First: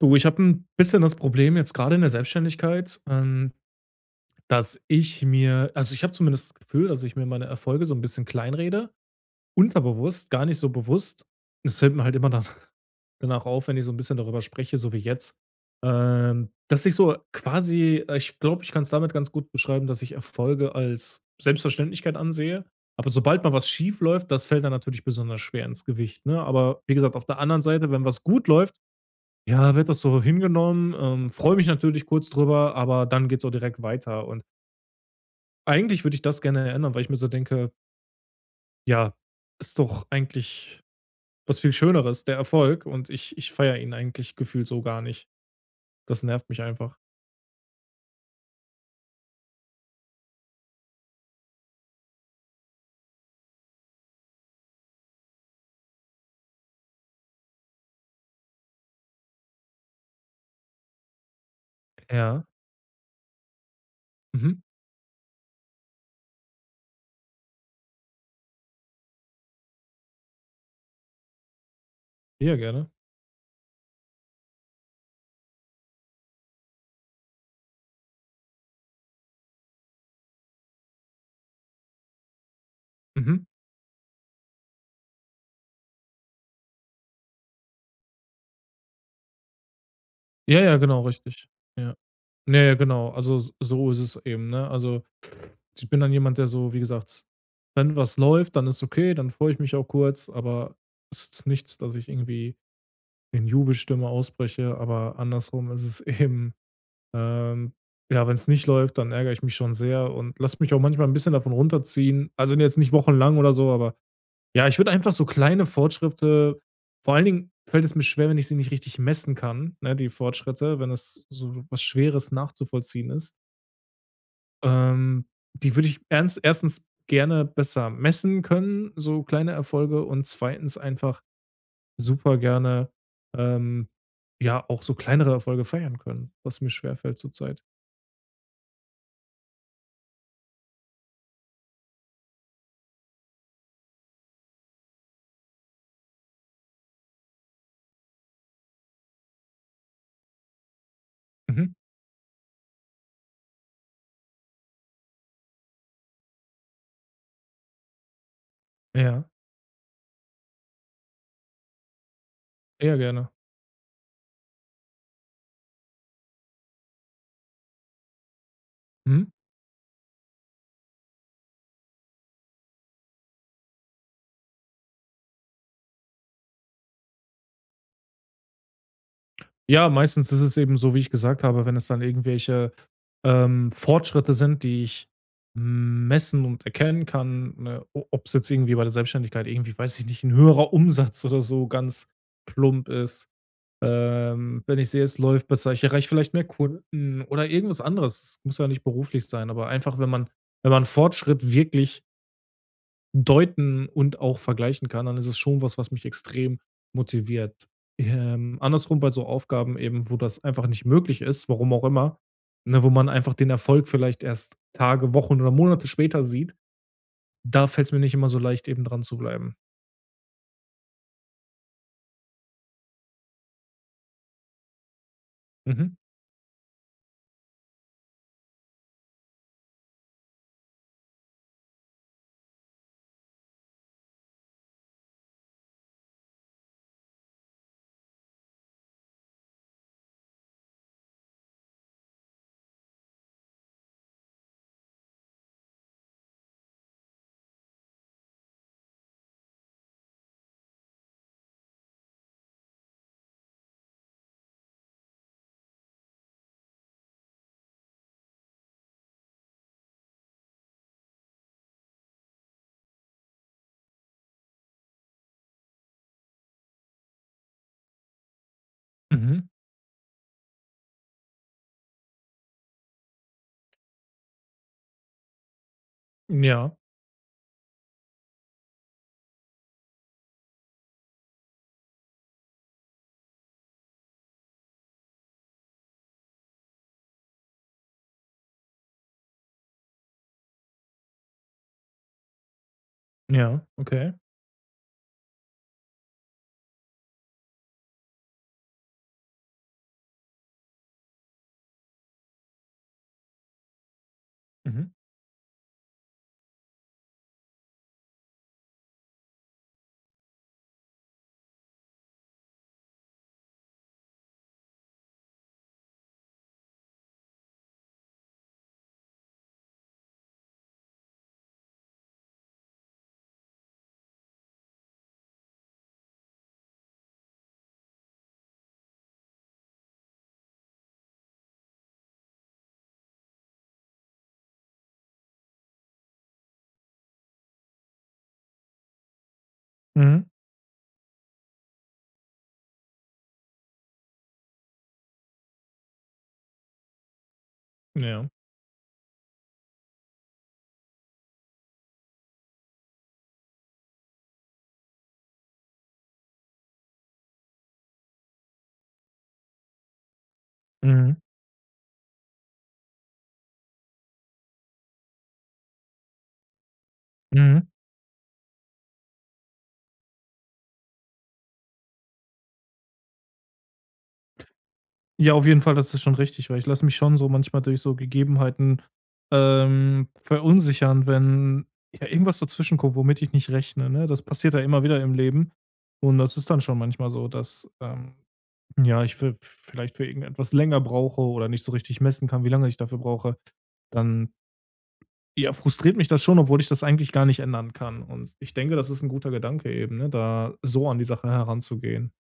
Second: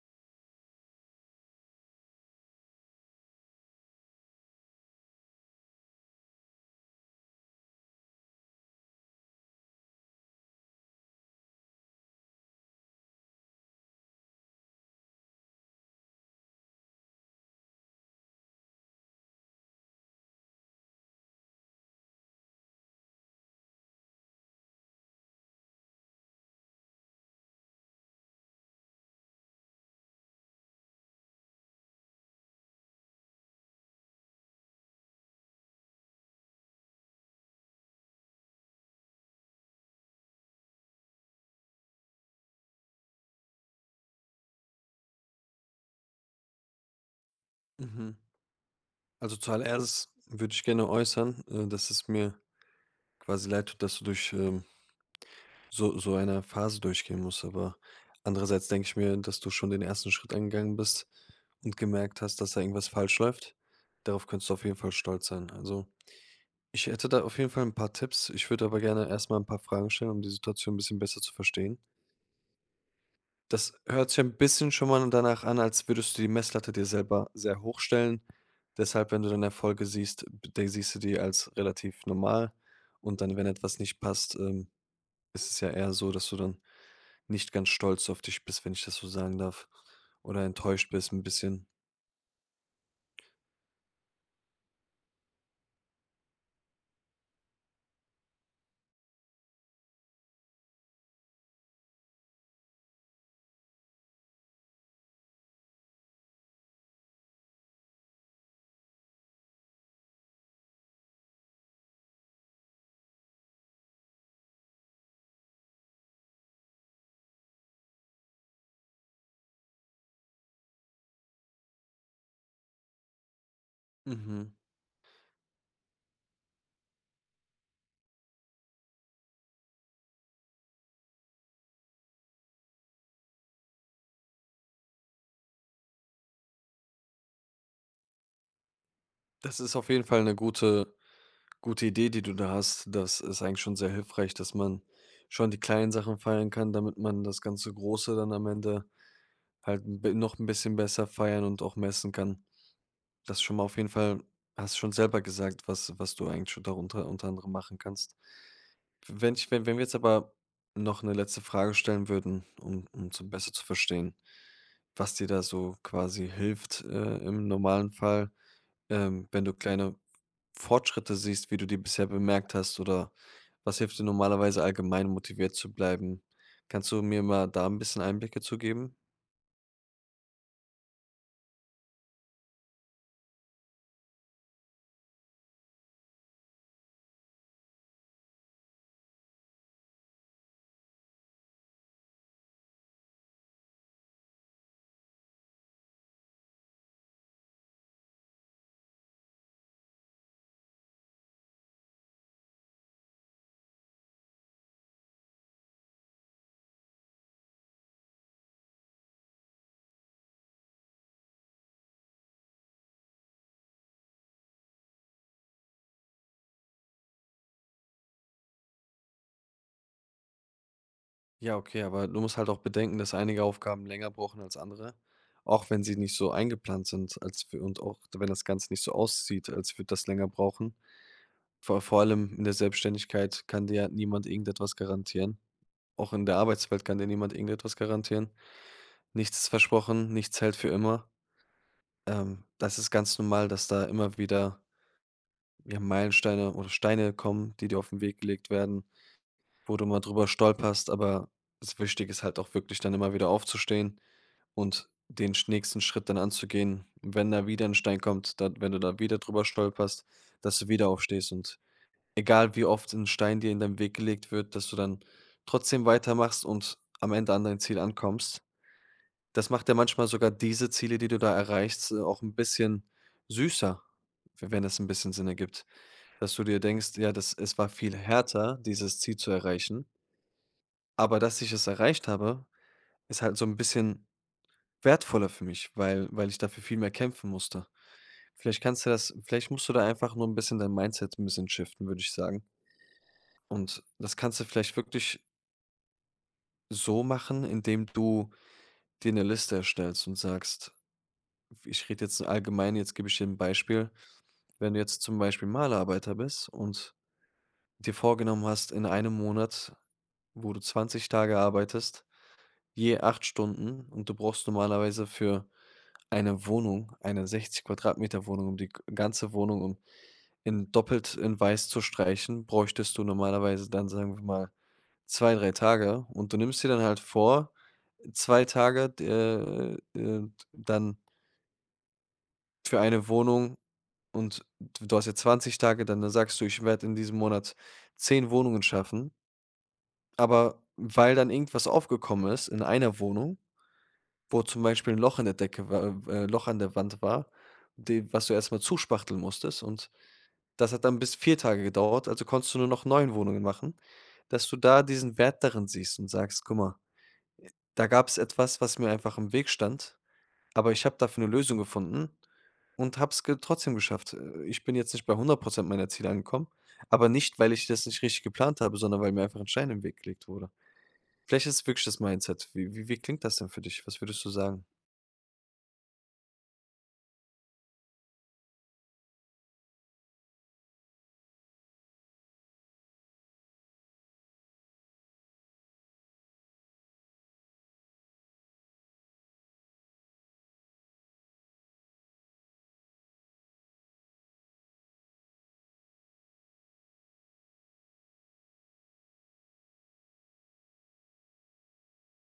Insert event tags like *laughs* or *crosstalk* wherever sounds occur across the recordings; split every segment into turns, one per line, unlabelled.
Du, ich habe ein bisschen das Problem jetzt gerade in der Selbstständigkeit, dass ich mir ich habe zumindest das Gefühl, dass ich mir meine Erfolge so ein bisschen kleinrede, unterbewusst, gar nicht so bewusst. Es fällt mir halt immer dann *laughs* danach auf, wenn ich so ein bisschen darüber spreche, so wie jetzt, dass ich so quasi ich glaube, ich kann es damit ganz gut beschreiben, dass ich Erfolge als Selbstverständlichkeit ansehe, aber sobald mal was schief läuft, das fällt dann natürlich besonders schwer ins Gewicht, ne? Aber wie gesagt, auf der anderen Seite, wenn was gut läuft, ja, wird das so hingenommen, freue mich natürlich kurz drüber, aber dann geht's auch direkt weiter und eigentlich würde ich das gerne ändern, weil ich mir so denke: „Ja, ist doch eigentlich was viel Schöneres, der Erfolg und ich feiere ihn eigentlich gefühlt so gar nicht.“ Das nervt mich einfach.
Mhm. Also zuallererst würde ich gerne äußern, dass es mir quasi leid tut, dass du durch so eine Phase durchgehen musst. Aber andererseits denke ich mir, dass du schon den ersten Schritt angegangen bist und gemerkt hast,
Ja.
dass da irgendwas falsch läuft. Darauf könntest du
Mhm.
auf jeden Fall stolz sein. Also ich hätte da auf jeden Fall ein paar Tipps. Ich würde aber gerne erstmal ein paar Fragen stellen, um die Situation ein bisschen besser zu verstehen.
Ja, gerne.
Das hört sich ein bisschen schon mal danach an, als würdest du die Messlatte dir selber sehr hoch stellen. Deshalb, wenn du dann Erfolge siehst, b de siehst du die als relativ normal, und dann,
Mhm.
wenn etwas nicht passt, ist es ja eher so, dass du dann nicht ganz stolz auf dich bist, wenn ich das so sagen darf, oder
Ja, ja,
enttäuscht
genau,
bist ein
richtig.
bisschen.
Ja. Ja, ja, genau. Also, s so ist es eben, ne? Also, ich bin dann jemand, der so, wie gesagt, wenn was läuft, dann ist okay, dann freue ich mich auch kurz, aber es ist nichts, dass ich irgendwie in Jubelstimme ausbreche, aber andersrum ist es eben, ähm ja, wenn es nicht läuft, dann ärgere ich mich schon sehr und lasse mich auch manchmal ein bisschen davon runterziehen. Also, jetzt nicht wochenlang oder so, aber ja, ich würde einfach so kleine Fortschritte, vor allen Dingen fällt es mir schwer, wenn ich sie nicht richtig messen kann, ne, die Fortschritte, wenn es so was Schweres nachzuvollziehen ist.
Mhm.
Ähm, Die würde ich ernst erstens gerne besser messen können, so kleine Erfolge und zweitens einfach super gerne, ähm, ja, auch so kleinere Erfolge feiern können, was mir schwerfällt zurzeit.
Das ist auf jeden Fall eine gute Idee, die du da hast. Das ist eigentlich schon sehr hilfreich, dass man schon die kleinen Sachen feiern kann, damit man das ganze Große dann am Ende halt 'n bi noch ein bisschen besser feiern und
Mhm.
auch messen kann. Das schon mal auf jeden Fall, hast schon selber gesagt, was du eigentlich schon darunter unter anderem machen kannst.
Ja,
Wenn ich wenn wenn wir jetzt aber noch eine letzte Frage stellen würden, um
eher
um so
gerne.
besser zu verstehen, was dir da so quasi hilft, im normalen Fall,
Mhm.
wenn du kleine Fortschritte siehst, wie du die bisher bemerkt hast, oder was hilft dir normalerweise allgemein motiviert zu bleiben? Kannst du mir mal da ein bisschen Einblicke zu geben?
Ja, meistens ist es eben so, wie ich gesagt habe, wenn es dann irgendwelche Fortschritte sind, die ich messen und erkennen kann, ne, o ob's jetzt irgendwie bei der Selbstständigkeit irgendwie, weiß ich nicht, ein höherer Umsatz oder so ganz plump ist. Wenn ich sehe, es läuft besser, ich erreiche vielleicht mehr Kunden oder irgendwas anderes. Es muss ja nicht beruflich sein, aber einfach, wenn man wenn man Fortschritt wirklich deuten und auch vergleichen kann, dann ist es schon was, was mich extrem motiviert. Andersrum bei so Aufgaben eben, wo das einfach nicht möglich ist, warum auch immer, ne, wo man einfach den Erfolg vielleicht erst Tage, Wochen oder Monate später sieht, da fällt es mir nicht immer so leicht, eben dran zu bleiben.
Ja, okay, aber du musst halt auch bedenken, dass einige Aufgaben länger brauchen als andere, auch wenn
Mhm.
sie nicht so eingeplant sind, als für, und auch wenn das Ganze nicht so aussieht, als würde das länger brauchen. Vor allem in der Selbstständigkeit kann dir ja niemand irgendetwas garantieren. Auch in der Arbeitswelt kann dir niemand irgendetwas garantieren. Nichts ist versprochen, nichts hält für immer. Das ist ganz normal, dass da immer wieder, ja, Meilensteine oder Steine kommen, die dir auf den Weg gelegt werden, wo du mal drüber stolperst, aber es wichtig ist halt auch wirklich dann immer wieder aufzustehen und den nächsten Schritt dann anzugehen. Wenn da wieder ein Stein kommt, dann, wenn du da wieder drüber stolperst, dass du wieder aufstehst, und egal wie oft ein Stein dir in deinem Weg gelegt wird, dass du dann trotzdem weitermachst und am Ende an dein Ziel ankommst. Das
Mhm.
macht ja manchmal sogar diese Ziele, die du da erreichst, auch ein bisschen süßer, wenn es ein bisschen Sinn ergibt. Dass du dir
Ja.
denkst, ja, das, es war viel härter, dieses Ziel zu erreichen, aber dass ich es erreicht habe, ist halt so ein bisschen wertvoller für mich, weil ich dafür viel mehr kämpfen musste. Vielleicht kannst du das, vielleicht musst du da einfach nur ein bisschen dein Mindset ein bisschen shiften, würde ich sagen.
Ja.
Und
Okay.
das kannst du vielleicht wirklich so machen, indem du dir eine Liste erstellst und sagst, ich rede jetzt allgemein, jetzt gebe ich dir ein Beispiel. Wenn du
Mhm.
jetzt zum Beispiel Malerarbeiter bist und dir vorgenommen hast, in einem Monat, wo du 20 Tage arbeitest, je 8 Stunden, und du brauchst normalerweise für eine Wohnung, eine 60 Quadratmeter Wohnung, um die g ganze Wohnung um in doppelt in weiß zu streichen, bräuchtest du normalerweise dann, sagen wir mal, 2 3 Tage, und du nimmst dir dann halt vor, 2 Tage, d dann für eine Wohnung, und d du hast ja 20 Tage, dann sagst du: „Ich werde in diesem Monat 10 Wohnungen schaffen.“
Mhm.
Aber weil dann irgendwas aufgekommen ist in einer Wohnung, wo zum Beispiel ein Loch in der Decke wa Loch an der Wand war, de was
Ja.
du erstmal zuspachteln musstest. Und das hat dann bis 4 Tage gedauert, also konntest du nur noch 9 Wohnungen machen, dass du da diesen Wert darin siehst und sagst: „Guck mal, da gab es etwas, was mir einfach im Weg stand, aber ich habe
Mhm.
dafür eine Lösung gefunden und habe es ge trotzdem geschafft.“ Ich bin jetzt nicht bei 100% meiner Ziele angekommen, aber nicht, weil ich
Mhm.
das nicht richtig geplant habe, sondern weil mir einfach ein Stein im Weg gelegt wurde. Vielleicht ist es wirklich das Mindset. Wie klingt das denn für dich? Was würdest du sagen?
Ja, auf jeden Fall, das ist schon richtig, weil ich lasse mich schon so manchmal durch so Gegebenheiten verunsichern, wenn ja irgendwas dazwischen kommt, womit ich nicht rechne, ne? Das passiert ja immer wieder im Leben. Und das ist dann schon manchmal so, dass ja, ich für vielleicht für irgendetwas länger brauche oder nicht so richtig messen kann, wie lange ich dafür brauche. Dann, ja, frustriert mich das schon, obwohl ich das eigentlich gar nicht ändern kann. Und ich denke, das ist ein guter Gedanke eben, ne, da so an die Sache heranzugehen.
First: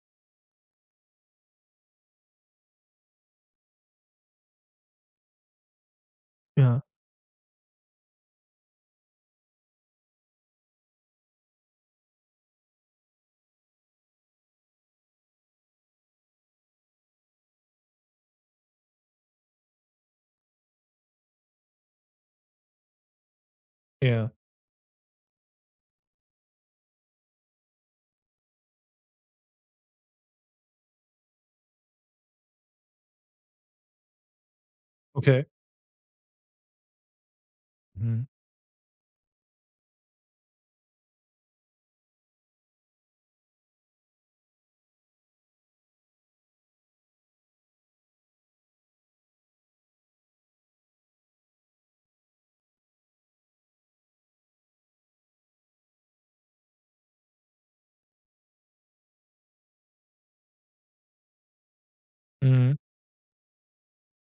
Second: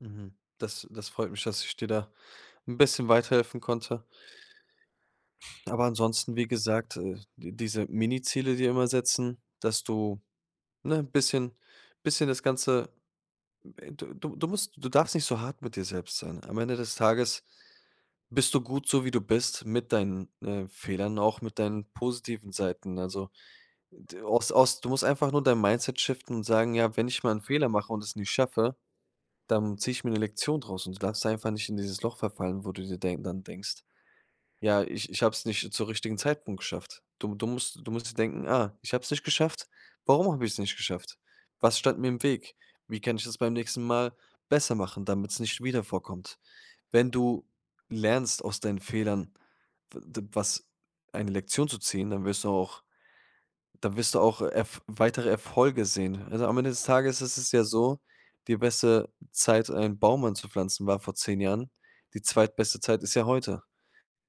Mhm. Das freut mich, dass ich dir da ein bisschen weiterhelfen konnte. Aber ansonsten, wie
Ja,
gesagt, d diese Miniziele dir immer setzen, dass du, ne, ein bisschen das Ganze, du darfst nicht so hart mit dir selbst sein. Am Ende des Tages bist du gut so, wie du bist, mit deinen, Fehlern, auch mit deinen positiven Seiten. Also, d
ja,
aus aus du musst einfach nur dein Mindset shiften und sagen: „Ja, wenn ich mal einen Fehler mache und es nicht schaffe.“ Dann ziehe ich mir eine Lektion draus, und du darfst einfach nicht in dieses Loch verfallen, wo du dir denk dann denkst: „Ja, ich habe es
okay.
nicht zur richtigen Zeitpunkt geschafft.“ Du musst dir
Mhm.
denken: „Ah, ich habe es nicht geschafft. Warum habe ich es nicht geschafft? Was stand mir im Weg? Wie kann ich das beim nächsten Mal besser machen, damit es nicht wieder vorkommt?“ Wenn du lernst, aus deinen Fehlern w d was eine Lektion zu ziehen, dann wirst du auch, dann wirst du auch erf weitere Erfolge sehen. Also, am Ende des Tages ist es ja so, die beste Zeit, einen Baum anzupflanzen, war vor 10 Jahren. Die
Mhm.
zweitbeste Zeit ist ja heute.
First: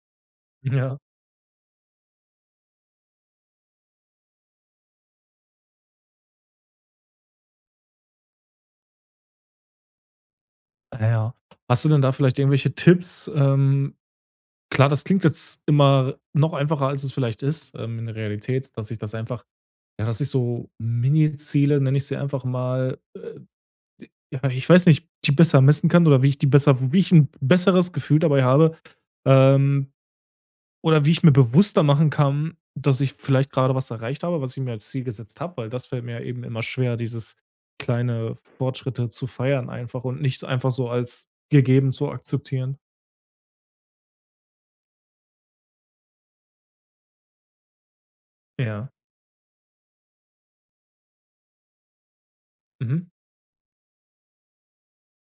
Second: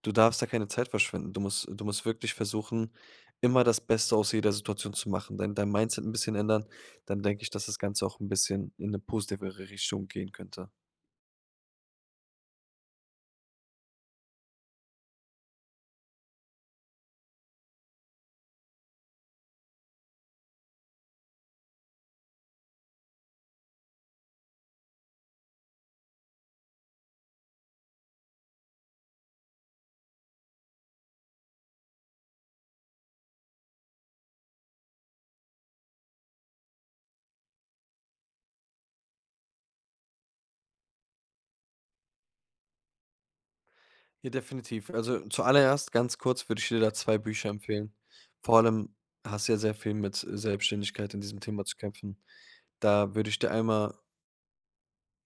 Du darfst da keine Zeit
Ja.
verschwenden. Du musst wirklich versuchen, immer das Beste aus jeder Situation zu machen, dein Mindset ein bisschen ändern, dann denke ich, dass das Ganze auch ein bisschen in eine positivere Richtung gehen könnte.
Ah ja. Hast du denn da vielleicht irgendwelche Tipps? Klar, das klingt jetzt immer noch einfacher, als es vielleicht ist, in der Realität, dass ich das einfach, ja, dass ich so Mini-Ziele, nenne ich sie einfach mal, ja, ich weiß nicht, die besser messen kann oder wie ich die besser, wie ich ein besseres Gefühl dabei habe, ähm, oder wie ich mir bewusster machen kann, dass ich vielleicht gerade was erreicht habe, was ich mir als Ziel gesetzt habe, weil das fällt mir eben immer schwer, dieses kleine Fortschritte zu feiern einfach und nicht einfach so als gegeben zu akzeptieren.
Ja, definitiv. Also, zuallererst ganz kurz würde ich dir da 2 Bücher empfehlen. Vor
Ja.
allem hast du ja sehr viel mit Selbstständigkeit in diesem Thema zu kämpfen.
Mhm.
Da würde ich dir einmal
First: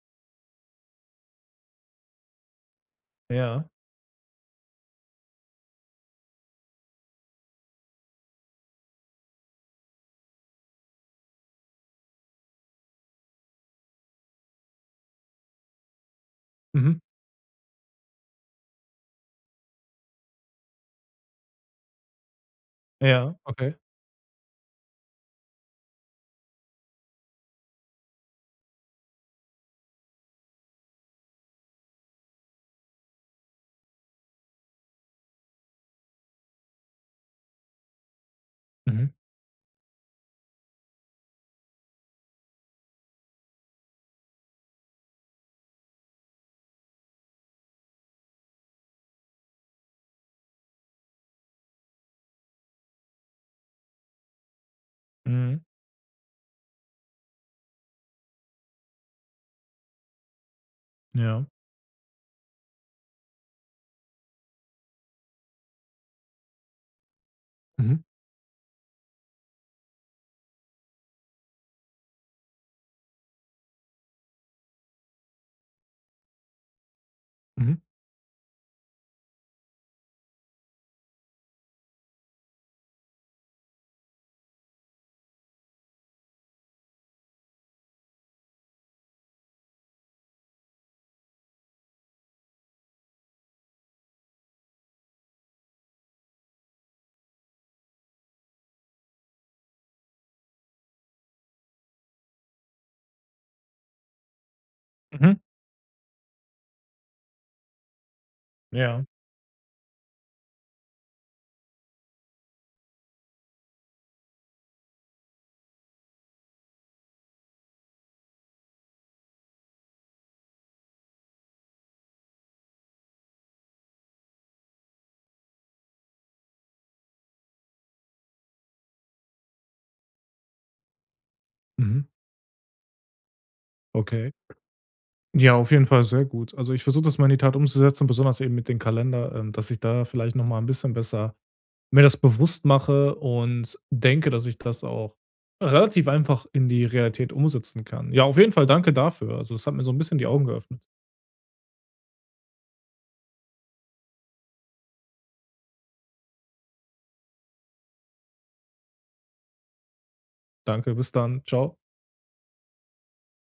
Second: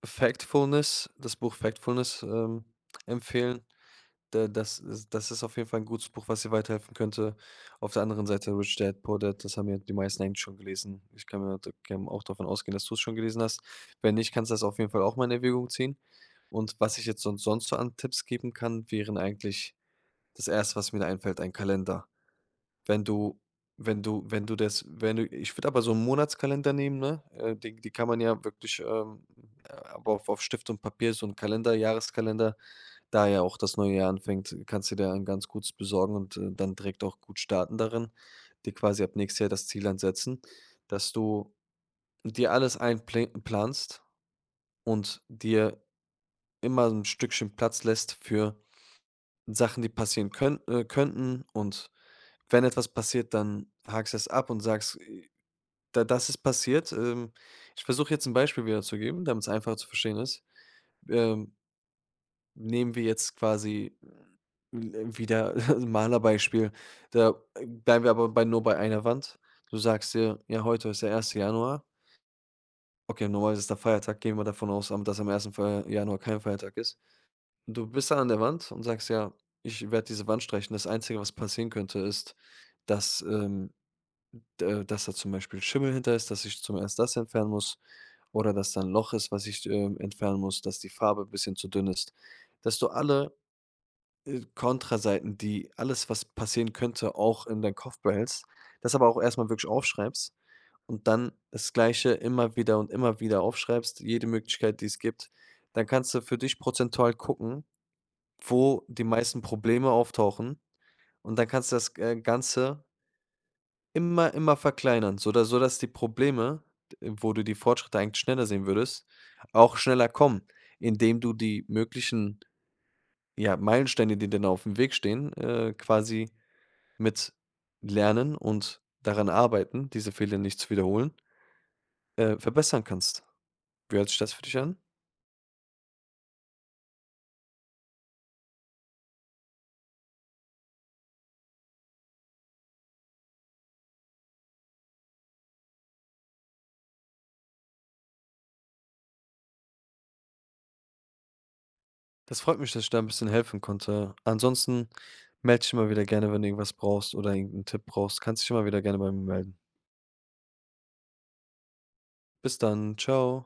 Factfulness das Buch Factfulness, empfehlen.
Ja.
Da das ist auf jeden Fall ein gutes Buch, was dir weiterhelfen könnte. Auf der anderen Seite „Rich Dad, Poor Dad“, das haben ja die meisten eigentlich schon gelesen. Ich kann mir da kann auch davon ausgehen, dass du es schon gelesen hast. Wenn nicht, kannst du das auf jeden Fall auch mal in Erwägung ziehen. Und was
Mhm.
ich jetzt sonst so an Tipps geben kann, wären eigentlich das Erste, was mir da einfällt, ein Kalender. Wenn
Ja.
du
Okay.
wenn du wenn du das wenn du ich würde aber so einen Monatskalender nehmen, ne? Die kann man ja wirklich, aber auf Stift und Papier, so ein Kalender, Jahreskalender, da ja auch das neue Jahr anfängt, kannst du dir einen ganz gutes besorgen, und, dann direkt auch gut starten darin, dir quasi
Mhm.
ab nächstes Jahr das Ziel ansetzen, dass du dir alles einplanst und dir immer ein Stückchen Platz lässt für Sachen, die passieren könnten, und wenn etwas passiert, dann hakst du es ab und sagst:
Mhm.
da das ist passiert. Ich versuche jetzt ein Beispiel wiederzugeben, damit es einfach zu verstehen ist.
Ja.
Ähm, Nehmen wir jetzt quasi l wieder *laughs* 'n Malerbeispiel. Da
Mhm.
bleiben wir aber bei nur bei einer Wand. Du sagst dir: „Ja, heute ist der erste Januar.“ Okay, normalerweise ist der Feiertag, gehen wir davon aus, am dass am ersten Fe Januar kein Feiertag ist.
Mhm.
Und du bist da an der Wand und sagst: „Ja, ich werde diese Wand streichen.“ Das Einzige, was passieren könnte, ist, dass, d dass da zum Beispiel Schimmel hinter ist, dass ich zum erst das entfernen muss, oder dass da 'n Loch ist, was ich, entfernen muss, dass die Farbe ein bisschen zu dünn ist, dass du alle Kontraseiten, die alles, was passieren könnte, auch in deinen Kopf behältst, das aber auch erstmal wirklich aufschreibst, und dann das Gleiche immer wieder und immer wieder aufschreibst, jede Möglichkeit, die es gibt.
Mhm.
Dann kannst du für dich prozentual gucken, wo die
Ja.
meisten Probleme auftauchen, und dann kannst du das, Ganze immer verkleinern, sodass die Probleme, d wo du die Fortschritte eigentlich schneller sehen würdest, auch schneller kommen, indem du die möglichen, ja, Meilensteine, die dir auf dem Weg stehen, quasi mit Lernen und daran arbeiten, diese Fehler nicht zu wiederholen,
Mhm.
verbessern kannst. Wie hört sich
Okay.
das für dich an?
Ja, auf jeden Fall sehr gut. Also, ich versuche das mal in die Tat umzusetzen, besonders eben mit dem Kalender, dass ich da vielleicht noch mal 'n bisschen besser mir das bewusst mache und denke, dass ich das auch relativ einfach in die Realität umsetzen kann. Ja, auf jeden Fall danke dafür. Also, das hat mir so ein bisschen die Augen geöffnet.
Das freut mich, dass ich da ein bisschen helfen konnte. Ansonsten melde dich immer wieder gerne, wenn du irgendwas brauchst oder irgend Tipp brauchst, kannst dich immer wieder gerne bei mir melden.
Danke, bis dann. Ciao.
Bis dann, ciao.